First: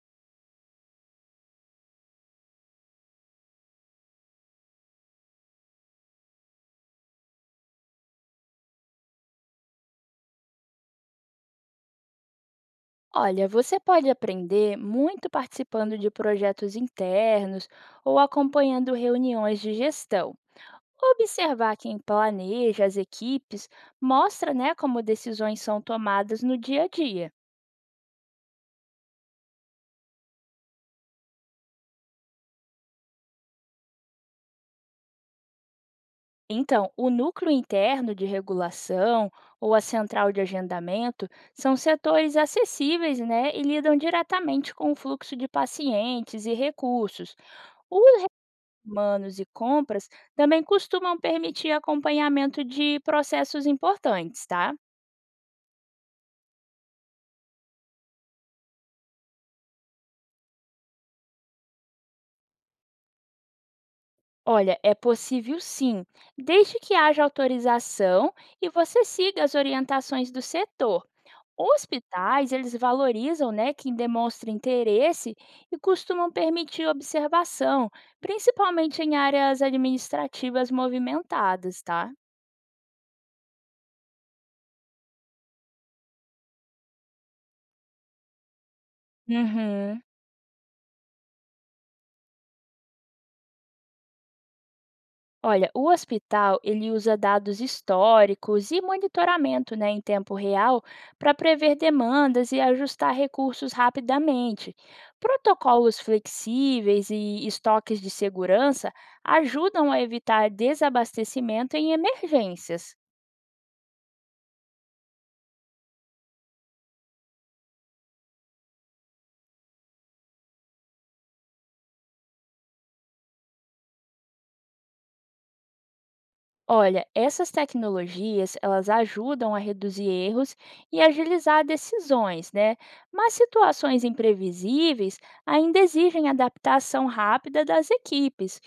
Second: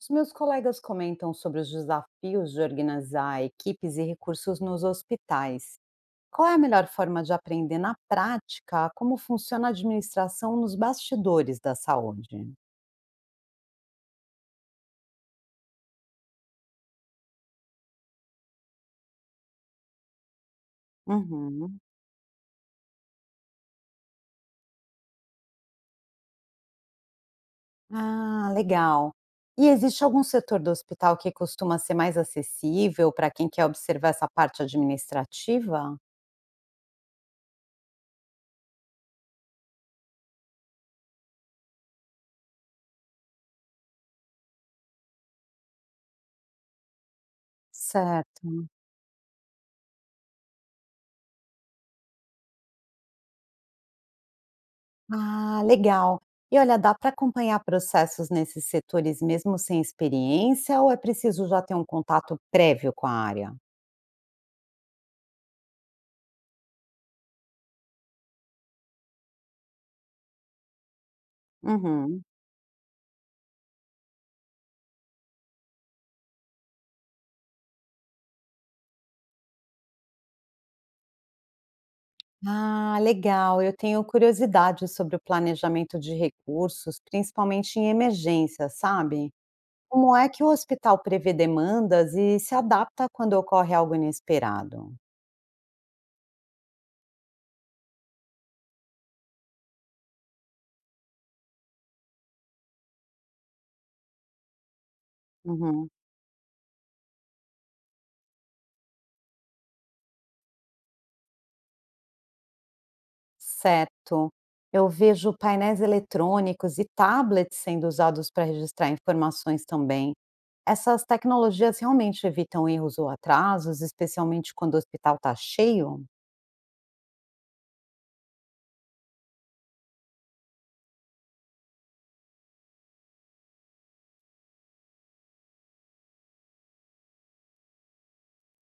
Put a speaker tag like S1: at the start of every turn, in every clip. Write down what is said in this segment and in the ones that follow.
S1: Os meus colegas comentam sobre os desafios de organizar equipes e recursos nos hospitais. Qual é a melhor forma de aprender na prática como funciona a administração nos bastidores da saúde?
S2: Olha, você pode aprender muito participando de projetos internos ou acompanhando reuniões de gestão. Observar
S1: Uhum.
S2: quem planeja as equipes mostra, né, como decisões são tomadas no dia a dia.
S1: Ah, legal. E existe algum setor do hospital que costuma ser mais acessível para quem quer observar essa parte administrativa?
S2: Então, o núcleo interno de regulação ou a central de agendamento são setores acessíveis, né, e lidam diretamente com o fluxo de pacientes e recursos. O
S1: Certo.
S2: humanos e compras também costumam permitir acompanhamento de processos importantes, tá?
S1: Ah, legal. E olha, dá para acompanhar processos nesses setores mesmo sem experiência ou é preciso já ter um contato prévio com a área?
S2: Olha, é possível sim, desde que haja autorização e você siga as orientações do setor.
S1: Uhum.
S2: Hospitais, eles valorizam, né, quem demonstra interesse e costumam permitir observação, principalmente em áreas administrativas movimentadas, tá?
S1: Ah, legal. Eu tenho curiosidade sobre o planejamento de recursos, principalmente em emergência, sabe?
S2: Uhum.
S1: Como é que o hospital prevê demandas e se adapta quando ocorre algo inesperado?
S2: Olha, o hospital ele usa dados históricos e monitoramento, né, em tempo real para prever demandas e ajustar recursos rapidamente.
S1: Uhum.
S2: Protocolos flexíveis e estoques de segurança ajudam a evitar desabastecimento em emergências.
S1: Certo. Eu vejo painéis eletrônicos e tablets sendo usados para registrar informações também. Essas tecnologias realmente evitam erros ou atrasos, especialmente quando o hospital está cheio?
S2: Olha, essas tecnologias, elas ajudam a reduzir erros e agilizar decisões, né? Mas situações imprevisíveis ainda exigem adaptação rápida das equipes.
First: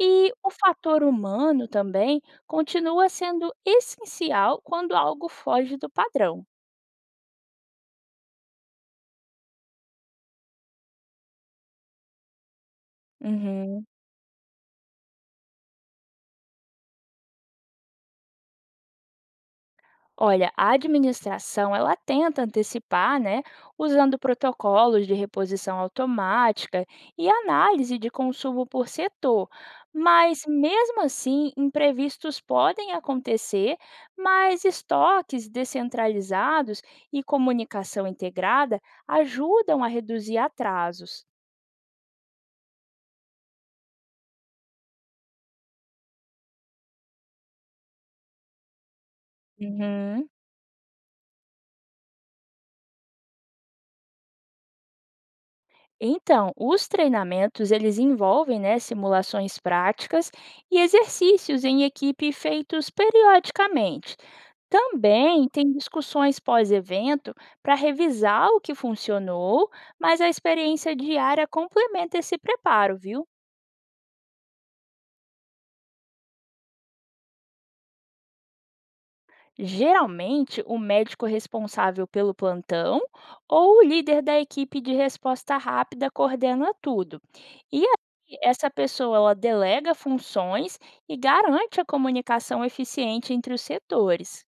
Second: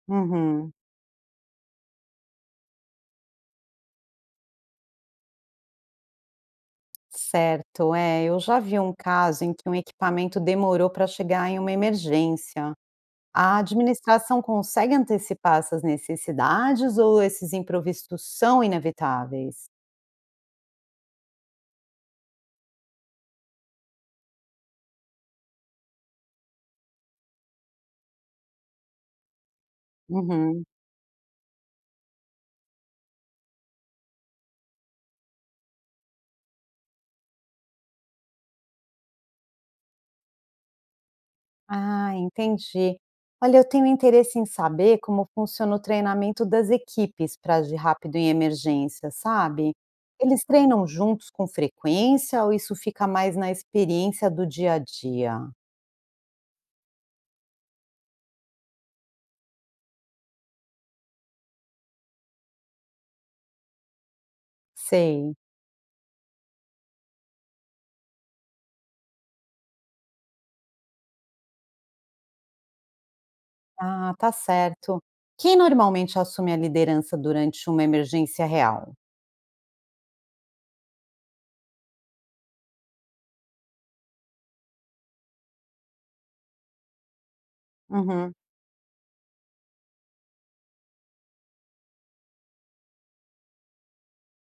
S2: E o
S1: Uhum,
S2: fator humano também continua sendo essencial quando algo foge do padrão.
S1: certo. É, eu já vi um caso em que um equipamento demorou para chegar em uma emergência. A
S2: Uhum.
S1: administração consegue antecipar essas necessidades ou esses imprevistos são inevitáveis?
S2: Olha, a administração ela tenta antecipar, né, usando protocolos de reposição automática e análise de consumo por setor. Mas
S1: Uhum.
S2: mesmo assim, imprevistos podem acontecer, mas estoques descentralizados e comunicação integrada ajudam a reduzir atrasos.
S1: Ah, entendi. Olha, eu tenho interesse em saber como funciona o treinamento das equipes para agir rápido em emergência, sabe?
S2: Uhum.
S1: Eles treinam juntos com frequência ou isso fica mais na experiência do dia a dia?
S2: Então, os treinamentos eles envolvem, né, simulações práticas e exercícios em equipe feitos periodicamente.
S1: Sei.
S2: Também tem discussões pós-evento para revisar o que funcionou, mas a experiência diária complementa esse preparo, viu?
S1: Ah, tá certo. Quem normalmente assume a liderança durante uma emergência real?
S2: Geralmente, o médico responsável pelo plantão ou o líder da equipe de resposta rápida coordena tudo. E
S1: Uhum.
S2: aí, essa pessoa ela delega funções e garante a comunicação eficiente entre os setores.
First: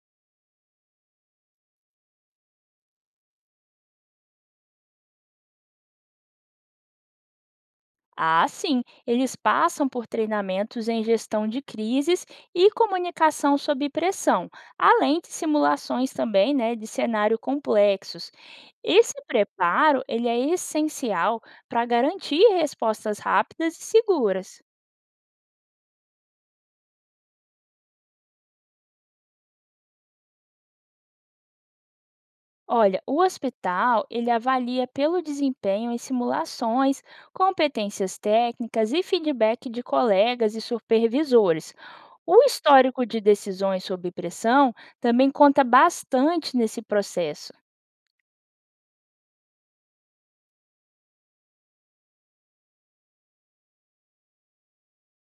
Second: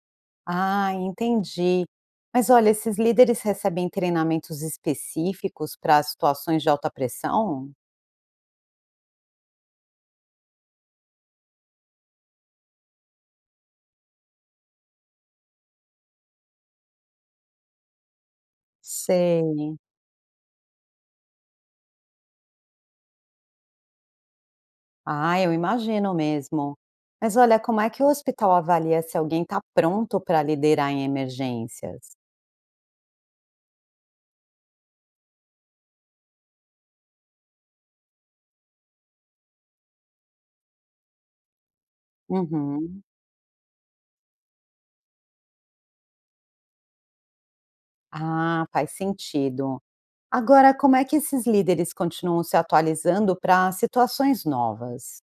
S1: Ah, entendi. Mas olha, esses líderes recebem treinamentos específicos para situações de alta pressão?
S2: Ah, sim, eles passam por treinamentos em gestão de crises e comunicação sob pressão, além de simulações também, né, de cenário complexos. Esse
S1: Sei.
S2: preparo, ele é essencial para garantir respostas rápidas e seguras.
S1: Ah, eu imagino mesmo. Mas olha, como é que o hospital avalia se alguém está pronto para liderar em emergências?
S2: Olha, o hospital, ele avalia pelo desempenho em simulações, competências técnicas e feedback de colegas e supervisores. O
S1: Uhum.
S2: histórico de decisões sob pressão também conta bastante nesse processo.
S1: Ah, faz sentido. Agora, como é que esses líderes continuam se atualizando para situações novas?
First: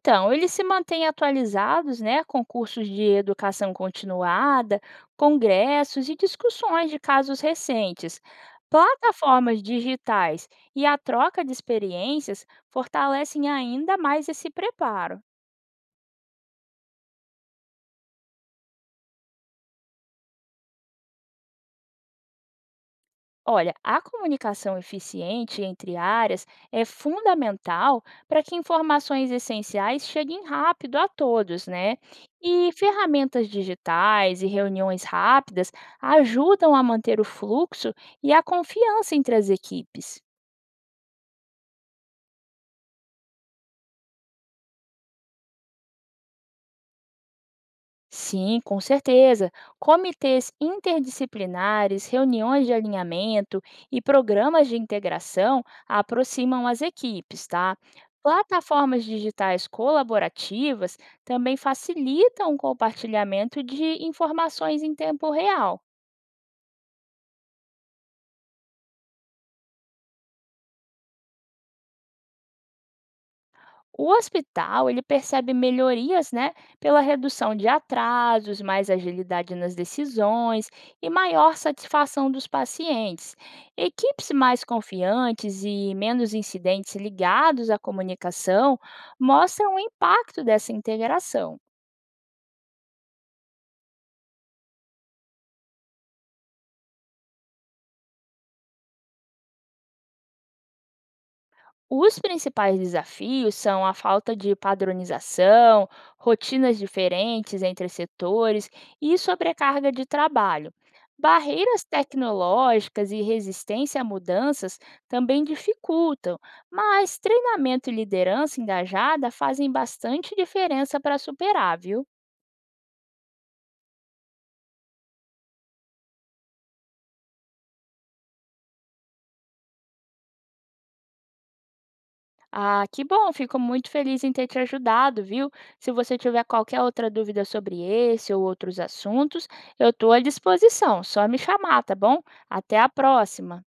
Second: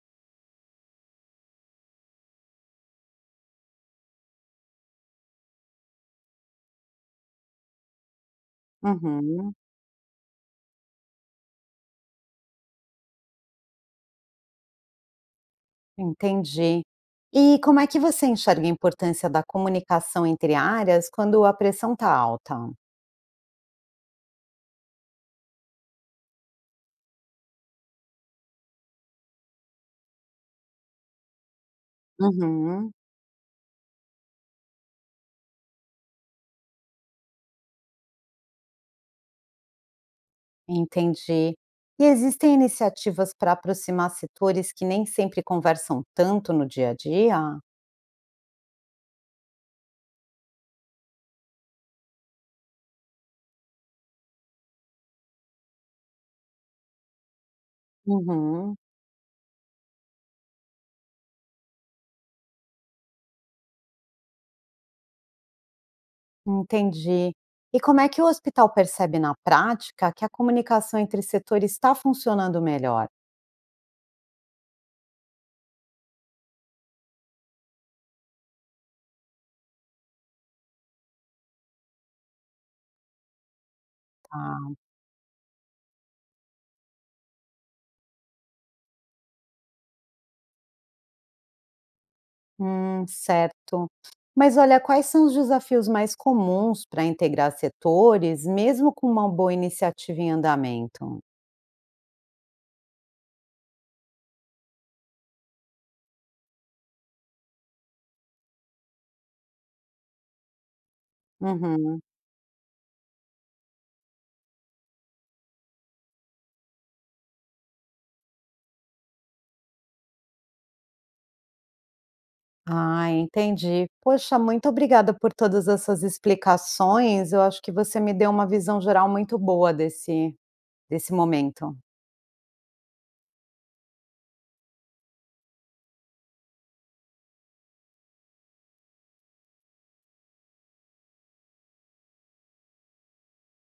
S2: Então, eles se mantêm atualizados, né, com cursos de educação continuada, congressos e discussões de casos recentes.
S1: Uhum.
S2: Plataformas digitais e a troca de experiências fortalecem ainda mais esse preparo.
S1: Entendi. E como é que você enxerga a importância da comunicação entre áreas quando a pressão está alta?
S2: Olha, a comunicação eficiente entre áreas é fundamental para que informações essenciais cheguem rápido a todos, né? E
S1: Uhum.
S2: ferramentas digitais e reuniões rápidas ajudam a manter o fluxo e a confiança entre as equipes.
S1: Entendi. E existem iniciativas para aproximar setores que nem sempre conversam tanto no dia a dia?
S2: Sim, com certeza. Comitês interdisciplinares, reuniões de alinhamento e programas de integração aproximam as equipes, tá?
S1: Uhum,
S2: Plataformas digitais colaborativas também facilitam o compartilhamento de informações em tempo real.
S1: entendi. E como é que o hospital percebe na prática que a comunicação entre setores está funcionando melhor?
S2: O hospital, ele percebe melhorias, né, pela redução de atrasos, mais agilidade nas decisões e maior satisfação dos pacientes. Equipes mais
S1: Tá.
S2: confiantes e menos incidentes ligados à comunicação mostram o impacto dessa integração.
S1: Certo. Mas olha, quais são os desafios mais comuns para integrar setores, mesmo com uma boa iniciativa em andamento?
S2: Os principais desafios são a falta de padronização, rotinas diferentes entre setores e sobrecarga de trabalho. Barreiras
S1: Uhum.
S2: tecnológicas e resistência a mudanças também dificultam, mas treinamento e liderança engajada fazem bastante diferença para superar, viu?
S1: Ah, entendi. Poxa, muito obrigada por todas essas explicações. Eu acho que você me deu uma visão geral muito boa desse momento.
S2: Ah, que bom, fico muito feliz em ter te ajudado, viu? Se você tiver qualquer outra dúvida sobre esse ou outros assuntos, eu estou à disposição, só me chamar, tá bom? Até a próxima!